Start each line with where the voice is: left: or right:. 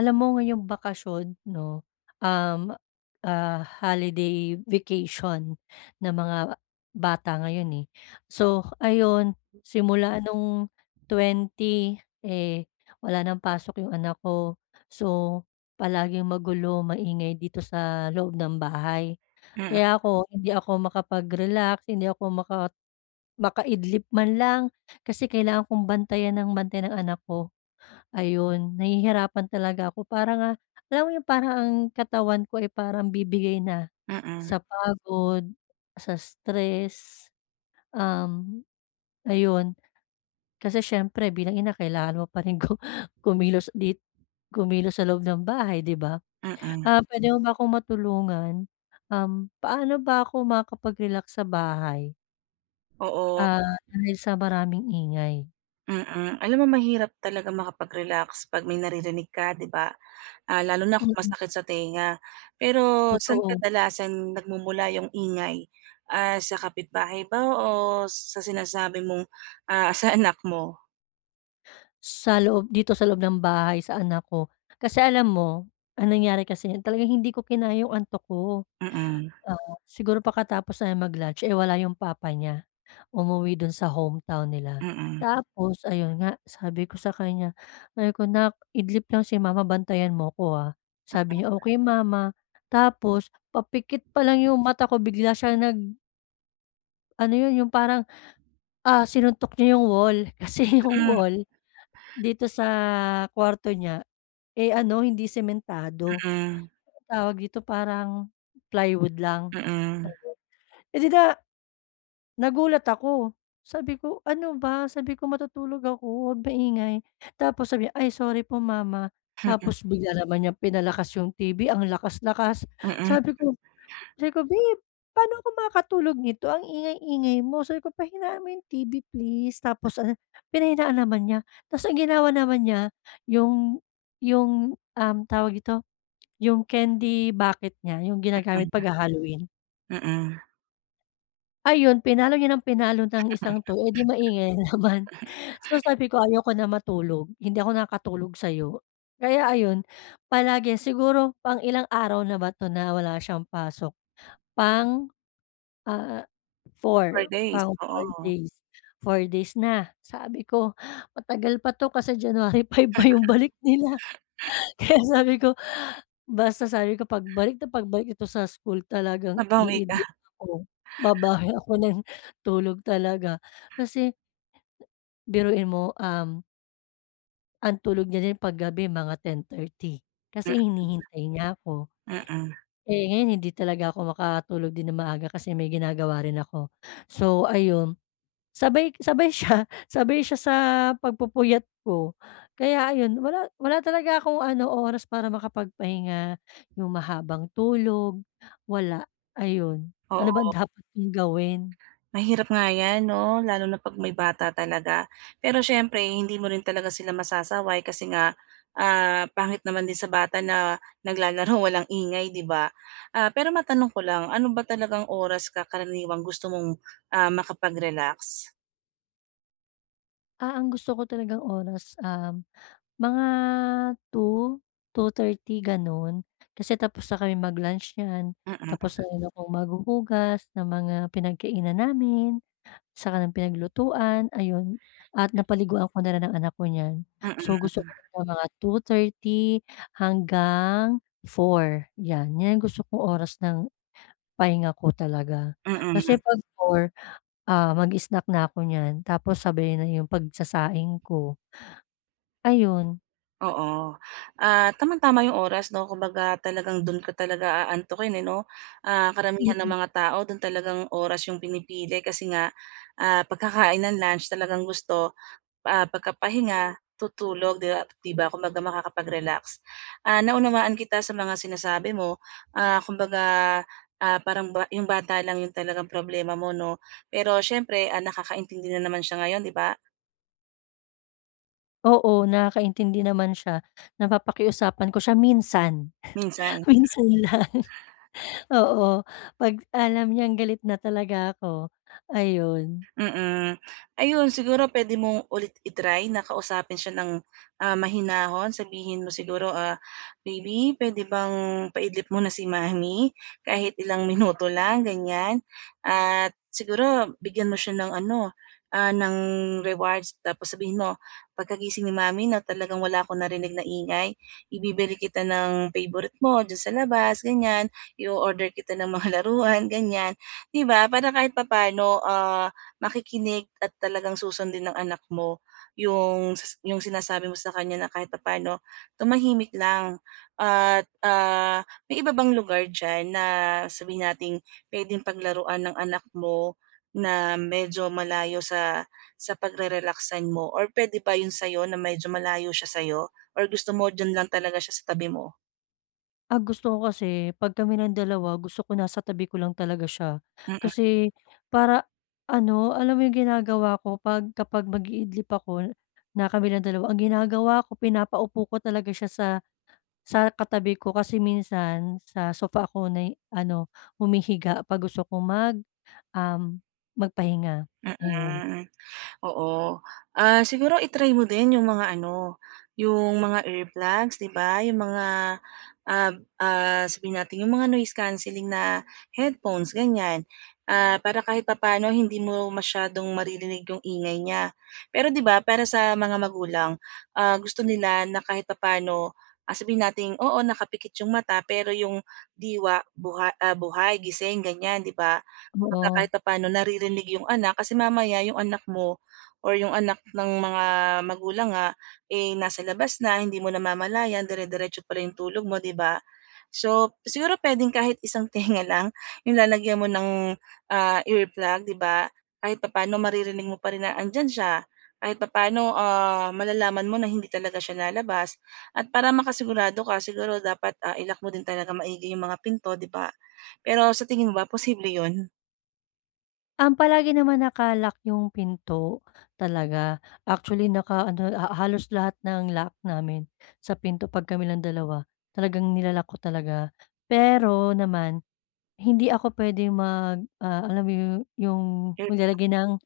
left: Alam mo ngayong bakasyon 'no, um, holiday vacation ng mga bata ngayon, eh. So ayun, simula nung 20 eh, wala ng pasok yung anak ko. So palaging magulo, maingay dito sa loob ng bahay.
right: Mm,
left: Kaya hindi ako makapag-relax, hindi ako maka makaidlip man lang kasi kailangan kong bantayan ng anak ko. Ayun, nahihirapan talaga ako para nga alam mo yung parang ang katawan ko ay parang bibigay na
right: mm,
left: sa pagod, sa stress, um, ayun. Kasi siyempre bilang ina kailangan mo pa rin kumilos dit kumilos sa loob ng bahay, 'di ba?
right: mm.
left: Ah, puwede mo ba akong matulungan? Paano ba ako makakapag-relax sa bahay,
right: Oo,
left: ah, dahil sa maraming ingay?
right: mm. Alam mo, mahirap talaga makapag-relax 'pag may naririnig ka, 'di ba? Lalo na kung
left: Mm,
right: masakit sa tenga. Pero saan
left: totoo.
right: kadalasan nagmumula yung ingay? Sa kapitbahay ba o sa sinasabi mong, sa anak mo?
left: Sa loob dito sa loob ng bahay, sa anak ko. Kasi alam mo, ang nangyari kasi niyan talagang hindi ko kinaya yung antok ko.
right: Mm,
left: Oo. Siguro pakatapos namin mag-lunch, eh, wala yung papa niya, umuwi dun sa hometown nila.
right: mm.
left: Tapos ayun nga, sabi ko, "Nak, idlip lang si mama, bantayan mo ko, ah." Sabi niya, "Okey mama." Tapos papikit pa lang yung mata ko bigla siya nag ano yun, yung parang, ah, sinuntok niya yung wall. Kasi yung
right: Mm,
left: wall dito sa kwarto niya, eh, ano, hindi sementado,
right: mm,
left: tawag dito parang plywood lang.
right: mm.
left: Eh, di na, nagulat ako, sabi ko, "Ano ba?" Sabi ko, "Matutulog ako, 'wag maingay." Tapos sabi niya, "Ay sorry po mama." Tapos bigla naman niyang pinalakas yung TV, ang lakas-lakas.
right: Mm,
left: Sabi ko sabi ko, "Babe, paano ako makakatulog nito ang ingay-ingay mo?" Sabi ko, "Pahinaan mo yung TV please." Tapos ano, pinahinaan naman niya. Tapos ang ginawa naman niya yung tawag dito yung candy bucket niya, yung ginagamit
right: mm,
left: mm, halloween.
right: mm.
left: Ayun, pinalo ng isang toy, eh, di maingay na naman. So, sabi ko, "Ayoko na matulog, hindi ako nakakatulog sa'yo." Kaya ayun, palagi siguro pang ilang araw na ba 'to na wala siyang pasok, pang, ah,
right: For
left: four
right: days,
left: pang four
right: oo.
left: days, 4 days na. Sabi ko, "Matagal pa 'to kasi January 5 pa yung balik nila." Kaya sabi ko Basta sabi ko pagbalik na pagbalik ito sa school talagang
right: Nabawi ka.
left: ako, babawi ako ng tulog talaga. Kasi biruin mo, ang tulog niya din paggabi mga 10:30 kasi
right: Mm,
left: hinihintay niya ako.
right: mm. Mm.
left: Eh, ngayon hindi talaga ako makatulog din ng maaga kasi may ginagawa rin ako. So ayun, Sabay sabay siya sabay siya sa pagpupuyat ko. Kaya ayun, wala wala talaga akong ano, oras para makapagpahinga, yung mahabang tulog, wala, ayun. Ano bang
right: Oo.
left: dapat kong gawin?
right: Mahirap nga 'yan 'no, lalo na 'pag may bata talaga. Pero syempre hindi mo rin talaga sila masasaway kasi nga, pangit naman din sa bata na naglalaro walang ingay, 'di ba? Pero matanong ko lang, ano ba talagang oras ka karaniwang gusto mong, makapag-relax?
left: Ah, ang gusto ko talagang oras, mga two two thirty gano'n. Kasi tapos na kami mag-lunch niyan,
right: Mm,
left: tapos na rin akong maghuhugas ng mga pinagkainan namin. Saka ng pinaglutuan, ayun. At napaliguan ko na rin ang anak ko niyan.
right: mm,
left: So, gusto ko ng mga 2:30 hanggang 4 'yan. 'Yan ang gusto kong oras ng pahinga ko talaga.
right: mm.
left: Kasi 'pag 4, ah, mag-snack na ako niyan tapos sabay na yung pagsasaing ko, ayun.
right: Oo. Tamang-tama yung oras 'no, kumbaga talagang dun ka talaga aantukin, eh, 'no? Karamihan ng
left: Mm,
right: mga tao dun talagang oras yung pinipili kasi nga, pagkakain ng lunch talagang gusto, pagkapahinga, tutulog, 'di ba? Kumbaga makakapag-relax. Naunawaan kita sa mga sinasabi mo, kumbaga, parang ba yung bata lang yung talagang problema mo 'no? Pero siyempre, nakakaintindi na naman siya ngayon, 'di ba?
left: oo, nakakaintindi naman siya. Napapakiusapan ko siya minsan,
right: Minsan.
left: minsan lang, oo. 'Pag alam niyang galit na talaga ako, ayun.
right: Mm. Ayun, siguro puwede mong ulit i-try na kausapin siya ng, mahinahon. Sabihin mo siguro, "Baby, puwede bang paidlip mo na si mami kahit ilang minuto lang?" Ganyan. At siguro bigyan mo siya ng ano, ng rewards, tapos sabihin mo, "Pagkagising ni mami na talagang wala akong narinig na ingay, ibibili kita ng favorite mo diyan sa labas." Ganyan. I order kita ng mga laruan, ganyan. 'Di ba, para kahit papaano, makikinig at talagang susundin ng anak mo yung sas yung sinasabi mo sa kanya na kahit papaano tumahimik lang at, may iba bang lugar diyan na sabihin nating puwedeng paglaruan ng anak mo na medyo malayo sa pagre relax mo or puwede ba yun sa'yo na medyo malayo siya sa'yo or gusto mo diyan lang talaga siya sa tabi mo?
left: Ah, gusto ko kasi 'pag kami ng dalawa gusto ko nasa tabi ko lang talaga siya.
right: Mm,
left: Kasi para ano, alam mo yung ginagawa ko kapag mag-iidlip ako na kami lang dalawa, ang ginagawa ko pinapaupo ko talaga siya sa katabi ko kasi minsan sa sofa ako na ano, humihiga 'pag gusto ko um, magpahinga, ayun.
right: mm. Oo. Siguro i-try mo din yung mga ano, yung mga earplugs, 'di ba? Yung mga, ah, sabihin natin yung mga noise cancelling na headphones, ganyan. Para kahit papaano hindi mo masyadong maririnig yung ingay niya. Pero 'di ba, para sa mga magulang, gusto nila na kahit papaano, sabihin natin, oo, nakapikit yung mata, pero yung diwa buhay, gising, ganyan, 'di ba? Kumbaga
left: Oo.
right: kahit paano naririnig yung anak kasi mamaya yung anak mo or yung anak ng mga magulang nga, eh, nasa labas na, hindi mo namamalayan, dire-diretso pala yung tulog mo, 'di ba? So, siguro puwedeng kahit isang tenga lang yung lalagyan mo ng, earplug, 'di ba? Kahit papaano maririnig mo pa rin na andiyan siya, kahit papaano, malalaman mo na hindi talaga siya lalabas at para makasigurado ka siguro dapat, i mo din talaga maigi yung mga pinto, 'di ba? Pero sa tingin mo ba posible 'yun?
left: Palagi naman naka-lock yung pinto talaga. Actually, naka-ano, halos lahat ng lock namin sa pinto 'pag kami lang dalawa, talagang nila ko talaga. Pero naman, hindi ako pwede mag, ah, alam mo yung
right: Ear
left: maglalagay ng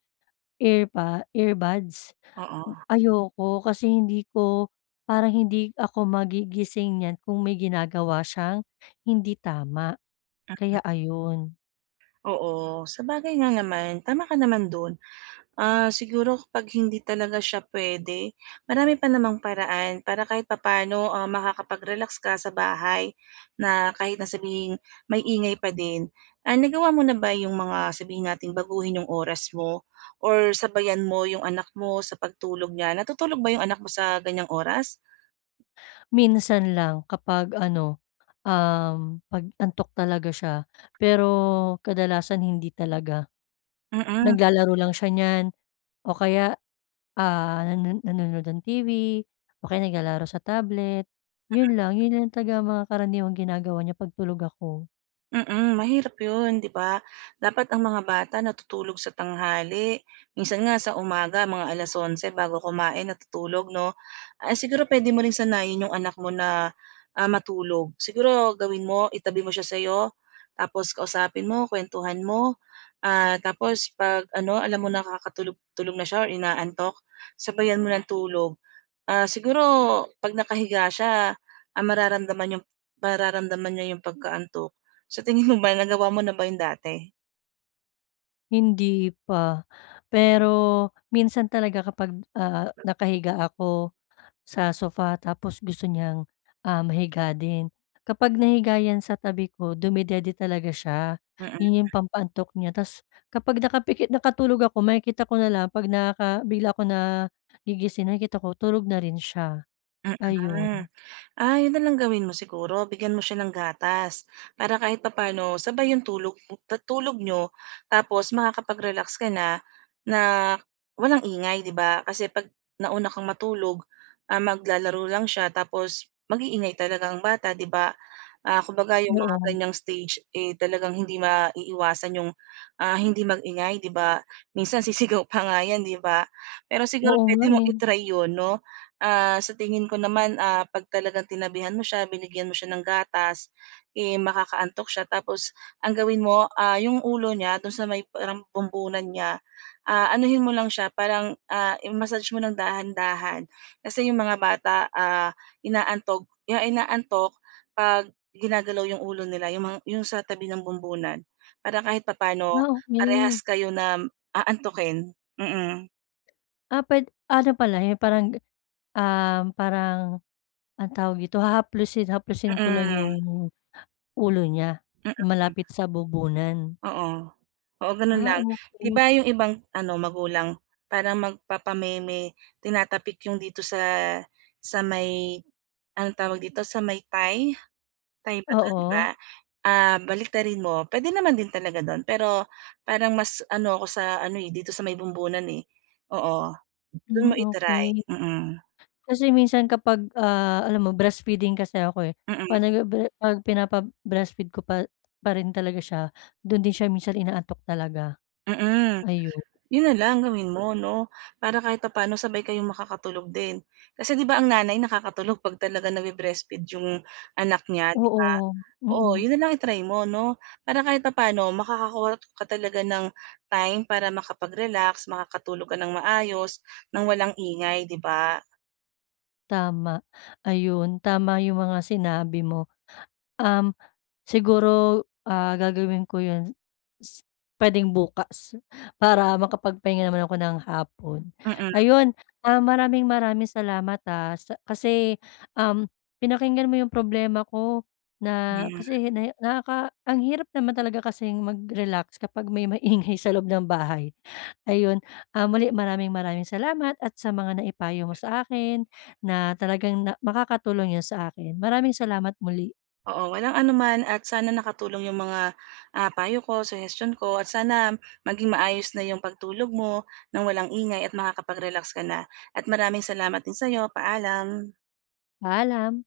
left: earbuds.
right: Oo,
left: Ayoko kasi hindi ko parang hindi ako magigising niyan kung may ginagawa siyang hindi tama, kaya ayun.
right: oo. Sabagay nga naman, tama ka naman dun. Siguro kapag hindi talaga siya puwede, marami pa namang paraan para kahit papaano, makakapag-relax ka sa bahay na kahit na sabihing may ingay pa din. Nagawa mo na ba yung mga sabihin nating baguhin yung oras mo or sabayan mo yung anak mo sa pagtulog niya? Natutulog ba yung anak mo sa ganyang oras?
left: Minsan lang kapag ano, 'pag antok talaga siya, pero kadalasan hindi talaga.
right: Mm.
left: Naglalaro lang siya niyan o kaya, ah, nanonood ng TV o kaya naglalaro sa tablet, 'yun lang. 'Yun lang talaga ang mga karaniwang ginagawa niya 'pag tulog ako.
right: Mm, mahirap 'yun, 'di ba? Dapat ang mga bata natutulog sa tanghali, minsan nga sa umaga mga alas onse bago kumain natutulog 'no? Siguro puwede mo ring sanayin yung anak mo na, matulog. Siguro gawin mo, itabi mo siya sa'yo, tapos kausapin mo, kuwentuhan mo, tapos 'pag ano, alam mo nakakatulog tulog na siya or inaantok, sabayan mo ng tulog. Siguro 'pag nakahiga siya, ang mararamdaman yung mararamdaman niya yung pagkaantok. Sa tingin mo ba nagawa mo na ba yun dati?
left: Hindi pa, pero minsan talaga kapag, ah, nakahiga ako sa sofa tapos gusto niyang, ah, mahiga din. Kapag nahiga 'yan sa tabi ko dumedede talaga siya,
right: Mm,
left: 'yun yung pampaantok niya ta's kapag nakapikit nakatulog ako makikita ko na lang 'pag bigla ako nagigising nakikita ko tulog na rin siya, ayun.
right: mm. Yun na lang gawin mo siguro, bigyan mo siya ng gatas para kahit papaano sabay yung tulog tulog niyo, tapos makakapag-relax ka na, na walang ingay, 'di ba? Kasi 'pag nauna kang matulog, maglalaro lang siya tapos mag-iingay talaga ang bata, 'di ba? Kumbaga yung mga
left: Oo,
right: ganyang stage, eh, talagang hindi maiiwasan yung, hindi mag-ingay, 'di ba? Minsan sisigaw pa nga yan, 'di ba? Pero siguro
left: oo nga,
right: pwede mong
left: eh.
right: yun 'no? Sa tingin ko naman, 'pag talagang tinabihan mo siya, binigyan mo siya ng gatas, eh, makakaantok siya tapos ang gawin mo, yung ulo niya dun sa may parang bumbunan niya, anuhin mo lang siya parang, i-massage mo ng dahan-dahan. Kasi yung mga bata, inaantok 'pag ginagalaw yung ulo nila, yung mga yung sa tabi ng bumbunan, para kahit papano
left: Ah, okey.
right: parehas kayo na aantukin. Mm,
left: Ah, ano pala, eh, parang anong tawag dito, haplusin ko lang
right: mm,
left: yung ulo niya,
right: mm,
left: malapit sa bubunan.
right: oo. Oo, gano'n
left: Ah,
right: lang. 'Di
left: okay.
right: ba yung ibang ano magulang parang magpapameme, tinatapik yung dito sa may anong tawag dito, sa may thigh, thigh ba 'to, 'di ba?
left: Oo,
right: Baliktarin mo, puwede naman din talaga do'n pero parang mas ano ako sa ano, eh, dito sa may bumbunan, eh. Oo, do'n mo
left: hmm,
right: i-try,
left: okey.
right: mm.
left: Kasi minsan kapag, ah, alam mo breastfeeding kasi ako, eh,
right: Mm,
left: 'pag pinapa-breastfeed ko pa rin talaga siya, do'n din siya minsan inaantok talaga,
right: mm.
left: ayun.
right: Yun na lang gawin mo 'no, para kahit papaano sabay kayong makakatulog din. Kasi 'di ba ang nanay nakakatulog 'pag talagang nagbe-breastfeed yung anak niya?
left: Oo,
right: Oo,
left: mm,
right: yun na lang i-try mo 'no, para kahit papaano makakakuha ka talaga ng time para makapag-relax, makakatulog ka ng maayos, ng walang ingay, 'di ba?
left: tama. Ayun, tama yung mga sinabi mo, um Siguro, ah, gagawin ko 'yun s puwedeng bukas para makapagpahinga naman ako ng hapon.
right: Mm,
left: Ayun, ah, maraming maraming salamat, ah, sa kasi, um, pinakinggan mo 'yung problema ko na
right: hmm.
left: kasi na nakaka ang hirap naman talaga kasi mag-relax kapag may maingay sa loob ng bahay. Ayun, ah, muli maraming maraming salamat at sa mga naipayo mo sa akin na talagang makakatulong 'yun sa akin. Maraming salamat muli.
right: Oo, walang anuman at sana nakatulong yung mga, payo ko, suggestion ko, at sana maging maayos na yung pagtulog mo nang walang ingay at makakapag-relax ka na. At maraming salamat din sa'yo, paalam.
left: Paalam.